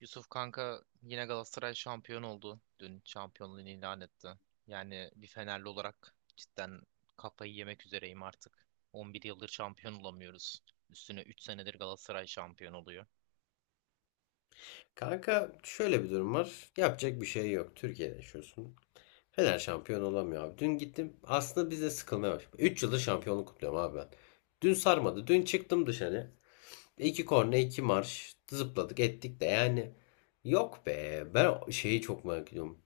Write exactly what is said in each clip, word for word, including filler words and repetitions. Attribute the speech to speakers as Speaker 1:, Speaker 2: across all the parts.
Speaker 1: Yusuf kanka yine Galatasaray şampiyon oldu. Dün şampiyonluğunu ilan etti. Yani bir Fenerli olarak cidden kafayı yemek üzereyim artık. on bir yıldır şampiyon olamıyoruz. Üstüne üç senedir Galatasaray şampiyon oluyor.
Speaker 2: Kanka şöyle bir durum var. Yapacak bir şey yok. Türkiye'de yaşıyorsun. Fener şampiyon olamıyor abi. Dün gittim. Aslında biz de sıkılmaya başladık. üç yıldır şampiyonluk kutluyorum abi ben. Dün sarmadı. Dün çıktım dışarı. İki korne, iki marş. Zıpladık ettik de yani. Yok be. Ben şeyi çok merak ediyorum.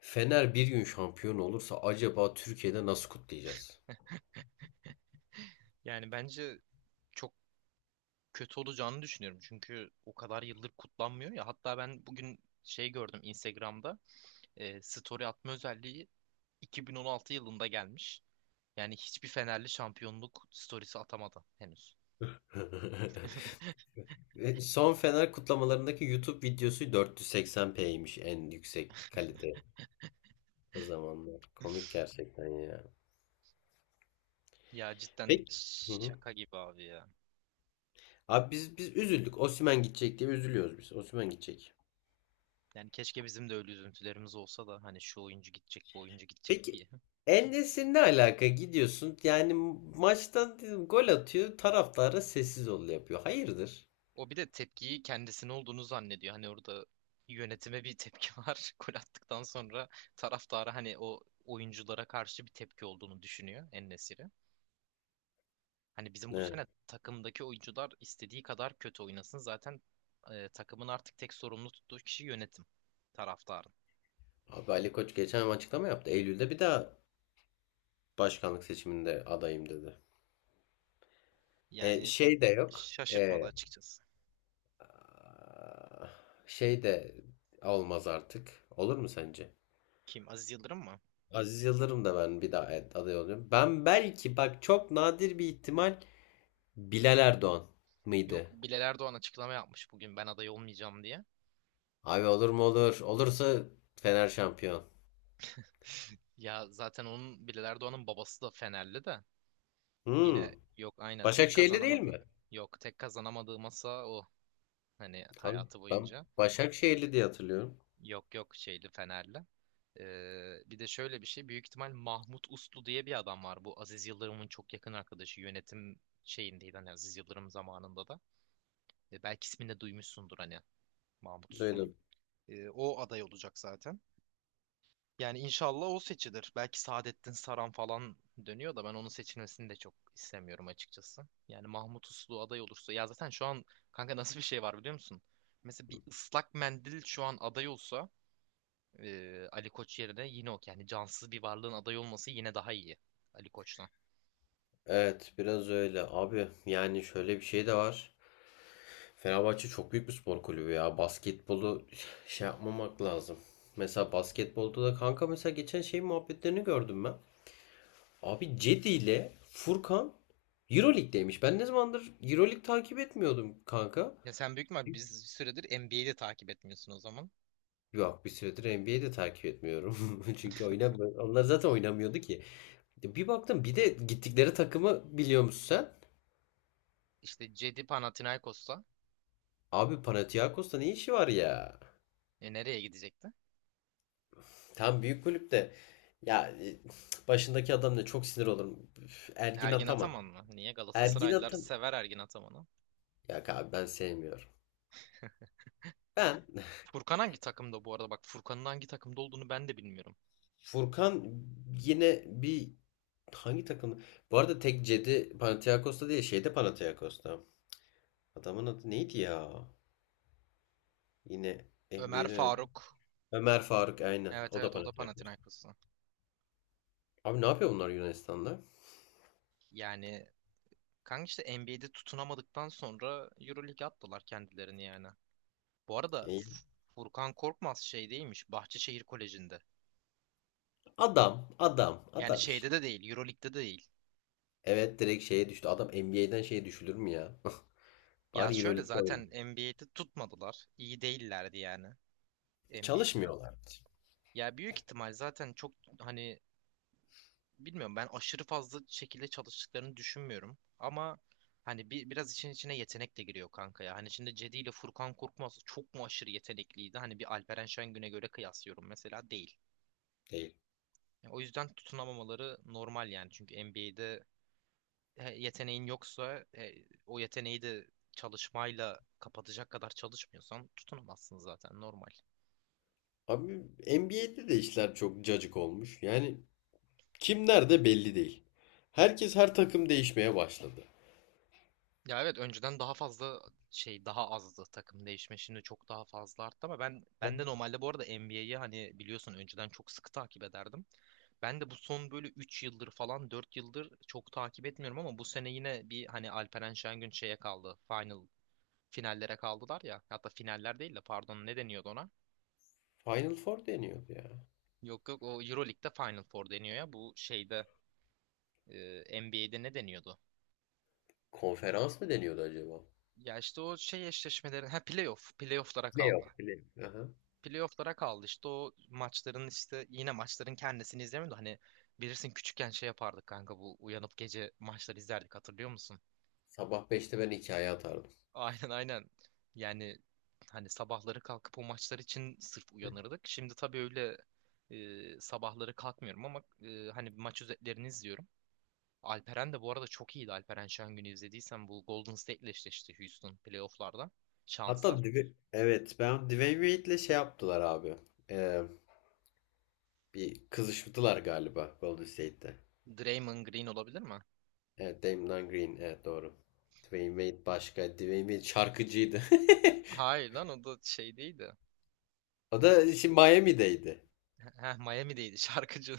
Speaker 2: Fener bir gün şampiyon olursa acaba Türkiye'de nasıl kutlayacağız?
Speaker 1: Yani bence çok kötü olacağını düşünüyorum. Çünkü o kadar yıldır kutlanmıyor ya. Hatta ben bugün şey gördüm Instagram'da. E, story atma özelliği iki bin on altı yılında gelmiş. Yani hiçbir Fenerli şampiyonluk storiesi atamadı henüz.
Speaker 2: Son Fener kutlamalarındaki YouTube videosu dört yüz seksen p'ymiş en yüksek kalite. O zamanlar. Komik gerçekten ya.
Speaker 1: Ya cidden
Speaker 2: Peki. Hı hı.
Speaker 1: şaka gibi abi ya.
Speaker 2: Abi biz biz üzüldük. Osimhen gidecek diye üzülüyoruz biz. Osimhen gidecek.
Speaker 1: Yani keşke bizim de öyle üzüntülerimiz olsa da hani şu oyuncu gidecek, bu oyuncu gidecek
Speaker 2: Peki,
Speaker 1: diye.
Speaker 2: En ne alaka gidiyorsun? Yani maçtan dedim, gol atıyor. Taraftara sessiz ol yapıyor. Hayırdır?
Speaker 1: O bir de tepkiyi kendisine olduğunu zannediyor. Hani orada yönetime bir tepki var. Gol attıktan sonra taraftara hani o oyunculara karşı bir tepki olduğunu düşünüyor en. Hani bizim bu
Speaker 2: Ne?
Speaker 1: sene takımdaki oyuncular istediği kadar kötü oynasın. Zaten e, takımın artık tek sorumlu tuttuğu kişi yönetim, taraftarın.
Speaker 2: Abi Ali Koç geçen ay açıklama yaptı. Eylül'de bir daha başkanlık seçiminde adayım dedi. E,
Speaker 1: Yani
Speaker 2: şey de yok.
Speaker 1: şaşırtmadı
Speaker 2: E,
Speaker 1: açıkçası.
Speaker 2: şey de olmaz artık. Olur mu sence?
Speaker 1: Kim? Aziz Yıldırım mı?
Speaker 2: Aziz Yıldırım da ben bir daha, evet, aday oluyorum. Ben belki bak, çok nadir bir ihtimal, Bilal Erdoğan mıydı?
Speaker 1: Yok, Bilal Erdoğan açıklama yapmış bugün ben aday olmayacağım diye.
Speaker 2: Abi olur mu olur. Olursa Fener şampiyon.
Speaker 1: Ya zaten onun, Bilal Erdoğan'ın babası da Fenerli de.
Speaker 2: Hmm.
Speaker 1: Yine yok, aynen tek
Speaker 2: Başakşehirli değil
Speaker 1: kazanamadı.
Speaker 2: mi?
Speaker 1: Yok, tek kazanamadığı masa o. Hani
Speaker 2: Abi
Speaker 1: hayatı
Speaker 2: ben
Speaker 1: boyunca.
Speaker 2: Başakşehirli diye hatırlıyorum.
Speaker 1: Yok yok, şeyli, Fenerli. Ee, bir de şöyle bir şey. Büyük ihtimal Mahmut Uslu diye bir adam var. Bu Aziz Yıldırım'ın çok yakın arkadaşı. Yönetim şeyindeydi hani, Aziz Yıldırım zamanında da. E, belki ismini de duymuşsundur hani, Mahmut Uslu'nun.
Speaker 2: Duydum.
Speaker 1: E, o aday olacak zaten. Yani inşallah o seçilir. Belki Saadettin Saran falan dönüyor da ben onun seçilmesini de çok istemiyorum açıkçası. Yani Mahmut Uslu aday olursa, ya zaten şu an kanka nasıl bir şey var biliyor musun? Mesela bir ıslak mendil şu an aday olsa e, Ali Koç yerine, yine o yani cansız bir varlığın aday olması yine daha iyi Ali Koç'tan.
Speaker 2: Evet, biraz öyle. Abi yani şöyle bir şey de var. Fenerbahçe çok büyük bir spor kulübü ya. Basketbolu şey yapmamak lazım. Mesela basketbolda da kanka mesela geçen şey muhabbetlerini gördüm ben. Abi Cedi ile Furkan Euroleague'deymiş. Ben ne zamandır Euroleague takip etmiyordum kanka.
Speaker 1: Ya sen büyük mü, biz bir süredir N B A'yi de takip etmiyorsun o zaman.
Speaker 2: Yok, bir süredir N B A'de takip etmiyorum. Çünkü oynamıyor. Onlar zaten oynamıyordu ki. Bir baktım, bir de gittikleri takımı biliyor musun sen?
Speaker 1: İşte Cedi Panathinaikos'ta.
Speaker 2: Abi Panathinaikos'ta ne işi var ya?
Speaker 1: E, nereye gidecekti?
Speaker 2: Tam büyük kulüpte. Ya, e, başındaki adam da çok sinir olurum. Üf, Ergin
Speaker 1: Ergin
Speaker 2: Ataman.
Speaker 1: Ataman mı? Niye
Speaker 2: Ergin
Speaker 1: Galatasaraylılar
Speaker 2: Ataman.
Speaker 1: sever Ergin Ataman'ı?
Speaker 2: Ya abi ben sevmiyorum. Ben
Speaker 1: Furkan hangi takımda bu arada? Bak, Furkan'ın hangi takımda olduğunu ben de bilmiyorum.
Speaker 2: Furkan yine bir, hangi takım? Bu arada tek cedi Panathinaikos'ta değil, şeyde Panathinaikos'ta. Adamın adı neydi ya? Yine
Speaker 1: Ömer
Speaker 2: N B A'de.
Speaker 1: Faruk.
Speaker 2: Ömer Faruk, aynen.
Speaker 1: Evet
Speaker 2: O da
Speaker 1: evet, o da
Speaker 2: Panathinaikos.
Speaker 1: Panathinaikos'ta.
Speaker 2: Abi ne yapıyor bunlar Yunanistan'da?
Speaker 1: Yani kanka, işte N B A'de tutunamadıktan sonra EuroLeague'e attılar kendilerini yani. Bu arada
Speaker 2: E,
Speaker 1: F- Furkan Korkmaz şey değilmiş, Bahçeşehir Koleji'nde.
Speaker 2: adam, adam,
Speaker 1: Yani
Speaker 2: adam işte.
Speaker 1: şeyde de değil, EuroLeague'de de değil.
Speaker 2: Evet, direkt şeye düştü. Adam N B A'den şeye düşülür mü ya?
Speaker 1: Ya
Speaker 2: Bari
Speaker 1: şöyle,
Speaker 2: EuroLeague'de oyna.
Speaker 1: zaten N B A'de tutmadılar. İyi değillerdi yani N B A'de.
Speaker 2: Çalışmıyorlar.
Speaker 1: Ya büyük ihtimal zaten çok, hani bilmiyorum, ben aşırı fazla şekilde çalıştıklarını düşünmüyorum. Ama hani bir, biraz işin içine yetenek de giriyor kanka ya. Hani şimdi Cedi ile Furkan Korkmaz çok mu aşırı yetenekliydi? Hani bir Alperen Şengün'e göre kıyaslıyorum mesela, değil.
Speaker 2: Değil.
Speaker 1: Yani o yüzden tutunamamaları normal yani. Çünkü N B A'de yeteneğin yoksa, e, o yeteneği de çalışmayla kapatacak kadar çalışmıyorsan tutunamazsın zaten, normal.
Speaker 2: Abi N B A'de de işler çok cacık olmuş. Yani kim nerede belli değil. Herkes her takım değişmeye başladı.
Speaker 1: Ya evet, önceden daha fazla şey daha azdı, takım değişme şimdi çok daha fazla arttı. Ama ben ben de normalde bu arada N B A'yi, hani biliyorsun, önceden çok sıkı takip ederdim. Ben de bu son böyle üç yıldır falan, dört yıldır çok takip etmiyorum ama bu sene yine bir, hani Alperen Şengün şeye kaldı. Final finallere kaldılar ya. Hatta finaller değil de, pardon, ne deniyordu ona?
Speaker 2: Final Four deniyordu ya.
Speaker 1: Yok yok, o EuroLeague'de Final Four deniyor ya. Bu şeyde, e, N B A'de ne deniyordu?
Speaker 2: Konferans mı deniyordu acaba?
Speaker 1: Ya işte o şey eşleşmelerin, ha, playoff playoff'lara kaldı.
Speaker 2: Playoff, playoff. Aha.
Speaker 1: Playoff'lara kaldı işte, o maçların işte, yine maçların kendisini izlemiyordu. Hani bilirsin, küçükken şey yapardık kanka, bu uyanıp gece maçları izlerdik, hatırlıyor musun?
Speaker 2: Sabah beşte ben hikaye atardım.
Speaker 1: Aynen aynen. Yani hani sabahları kalkıp o maçlar için sırf uyanırdık. Şimdi tabii öyle e, sabahları kalkmıyorum ama e, hani maç özetlerini izliyorum. Alperen de bu arada çok iyiydi. Alperen Şengün'ü izlediysen, bu Golden State'le eşleşti Houston playoff'larda,
Speaker 2: Hatta
Speaker 1: şansa.
Speaker 2: Dwe- evet, ben Dwayne Wade'le şey yaptılar abi. Ee, Bir kızıştılar galiba Golden State'te.
Speaker 1: Draymond Green olabilir mi?
Speaker 2: Evet, Damian Green, evet doğru. Dwayne Wade başka. Dwayne Wade şarkıcıydı.
Speaker 1: Hayır lan, o da şey değildi.
Speaker 2: O
Speaker 1: E,
Speaker 2: da şimdi Miami'deydi.
Speaker 1: Heh, Miami'deydi şarkıcı.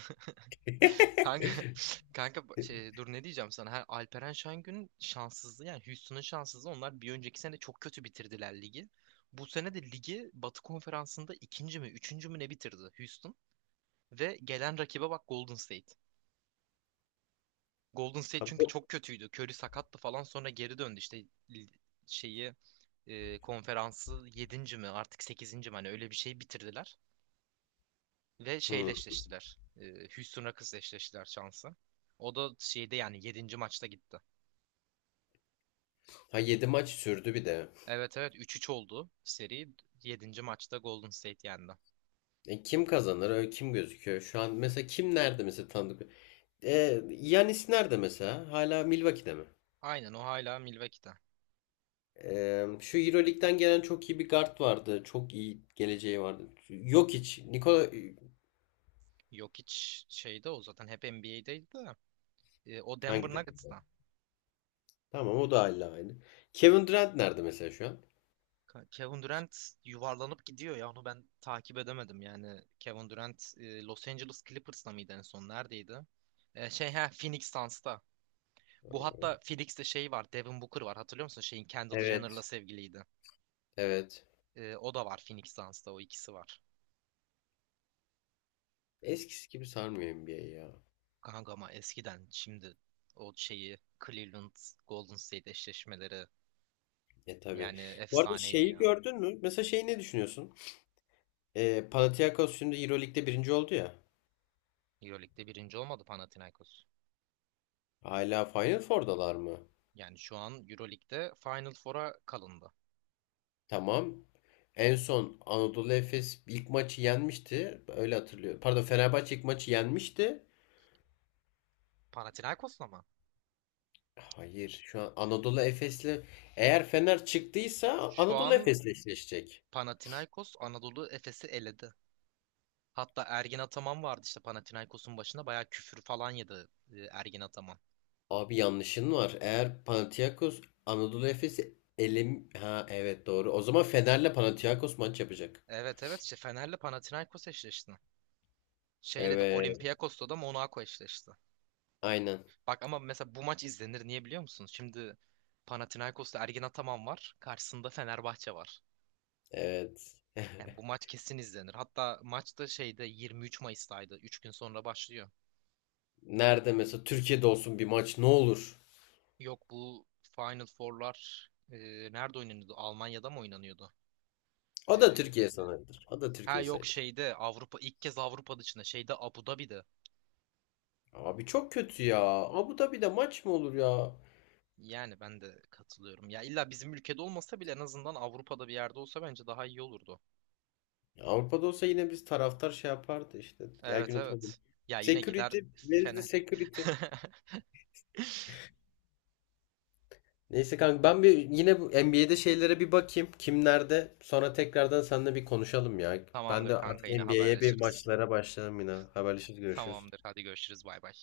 Speaker 1: Kanka, kanka bu- şey, dur ne diyeceğim sana. Ha, Alperen Şengün şanssızlığı yani, Houston'ın şanssızlığı. Onlar bir önceki sene çok kötü bitirdiler ligi. Bu sene de ligi Batı Konferansı'nda ikinci mi üçüncü mü ne bitirdi Houston. Ve gelen rakibe bak, Golden State. Golden State
Speaker 2: Ha,
Speaker 1: çünkü
Speaker 2: bu-
Speaker 1: çok kötüydü. Curry sakattı falan, sonra geri döndü işte. li- Şeyi, e, konferansı yedinci mi artık, sekizinci mi, hani öyle bir şey bitirdiler. Ve şeyle
Speaker 2: Hmm.
Speaker 1: eşleştiler. E, Houston Rockets'la eşleştiler, şansı. O da şeyde yani yedinci maçta gitti.
Speaker 2: Ha, yedi maç sürdü bir de.
Speaker 1: Evet evet, üç üç oldu seri. Yedinci maçta Golden State yendi.
Speaker 2: E, kim kazanır? Öyle kim gözüküyor? Şu an mesela kim nerede mesela, tanıdık? E, Giannis nerede mesela? Hala Milwaukee'de mi?
Speaker 1: Aynen, o hala Milwaukee'de.
Speaker 2: E, şu Euroleague'den gelen çok iyi bir guard vardı. Çok iyi geleceği vardı. Yok, hiç. Nikola, e,
Speaker 1: Jokic şeyde, o zaten hep N B A'deydi de. E, o Denver
Speaker 2: hangi takım?
Speaker 1: Nuggets'ta.
Speaker 2: Tamam, o da hala aynı. Kevin Durant nerede mesela şu an?
Speaker 1: Ka- Kevin Durant yuvarlanıp gidiyor ya, onu ben takip edemedim yani. Kevin Durant, e, Los Angeles Clippers'ta mıydı, en son neredeydi? E, şey, ha, Phoenix Suns'ta. Bu hatta Phoenix'te şey var, Devin Booker var. Hatırlıyor musun? Şeyin, Kendall Jenner'la
Speaker 2: Evet.
Speaker 1: sevgiliydi.
Speaker 2: Evet.
Speaker 1: Ee, o da var Phoenix Suns'ta. O ikisi var.
Speaker 2: Eskisi gibi sarmıyor N B A ya.
Speaker 1: Kanka ama eskiden, şimdi o şeyi, Cleveland Golden State eşleşmeleri
Speaker 2: E tabii.
Speaker 1: yani,
Speaker 2: Bu arada
Speaker 1: efsaneydi
Speaker 2: şeyi
Speaker 1: ya.
Speaker 2: gördün mü? Mesela şeyi ne düşünüyorsun? E, Panathinaikos şimdi Euroleague'de birinci oldu ya.
Speaker 1: Euroleague'de birinci olmadı Panathinaikos.
Speaker 2: Hala Final Four'dalar mı?
Speaker 1: Yani şu an Euroleague'de Final Four'a kalındı.
Speaker 2: Tamam. En son Anadolu Efes ilk maçı yenmişti. Öyle hatırlıyorum. Pardon, Fenerbahçe ilk maçı yenmişti.
Speaker 1: Panathinaikos'la mı?
Speaker 2: Hayır, şu an Anadolu Efes'le, eğer Fener çıktıysa
Speaker 1: Şu
Speaker 2: Anadolu
Speaker 1: an
Speaker 2: Efes'le eşleşecek.
Speaker 1: Panathinaikos Anadolu Efes'i eledi. Hatta Ergin Ataman vardı işte Panathinaikos'un başında, bayağı küfür falan yedi e, Ergin Ataman.
Speaker 2: Abi yanlışın var. Eğer Panathinaikos Anadolu Efes'i elim, ha evet doğru. O zaman Fener'le Panathinaikos maç yapacak.
Speaker 1: Evet evet, işte Fener'le Panathinaikos eşleşti. Şeyle de,
Speaker 2: Evet,
Speaker 1: Olympiakos'la da Monaco eşleşti.
Speaker 2: aynen.
Speaker 1: Bak ama mesela bu maç izlenir, niye biliyor musunuz? Şimdi Panathinaikos'ta Ergin Ataman var. Karşısında Fenerbahçe var.
Speaker 2: Evet.
Speaker 1: Yani bu maç kesin izlenir. Hatta maç da şeyde yirmi üç Mayıs'taydı. Üç gün sonra başlıyor.
Speaker 2: Nerede mesela, Türkiye'de olsun bir maç ne olur?
Speaker 1: Yok, bu Final Four'lar e, nerede oynanıyordu? Almanya'da mı oynanıyordu? E,
Speaker 2: O da Türkiye sayılır. O da
Speaker 1: ha
Speaker 2: Türkiye
Speaker 1: yok
Speaker 2: sayılır.
Speaker 1: şeyde Avrupa, ilk kez Avrupa dışında şeyde, Abu Dhabi'de.
Speaker 2: Abi çok kötü ya. Abu Dhabi'de maç mı olur ya?
Speaker 1: Yani ben de katılıyorum. Ya illa bizim ülkede olmasa bile, en azından Avrupa'da bir yerde olsa bence daha iyi olurdu.
Speaker 2: Avrupa'da olsa yine biz taraftar şey yapardı işte. Her gün
Speaker 1: Evet
Speaker 2: atamadım.
Speaker 1: evet. Ya yine gider
Speaker 2: Security. Where is the
Speaker 1: Fener.
Speaker 2: security? Neyse kanka, ben bir yine bu N B A'de şeylere bir bakayım. Kim nerede? Sonra tekrardan seninle bir konuşalım ya. Ben
Speaker 1: Tamamdır
Speaker 2: de
Speaker 1: kanka,
Speaker 2: artık
Speaker 1: yine
Speaker 2: N B A'ye bir
Speaker 1: haberleşiriz.
Speaker 2: maçlara başlayalım yine. Haberleşiriz, görüşürüz.
Speaker 1: Tamamdır, hadi görüşürüz, bay bay.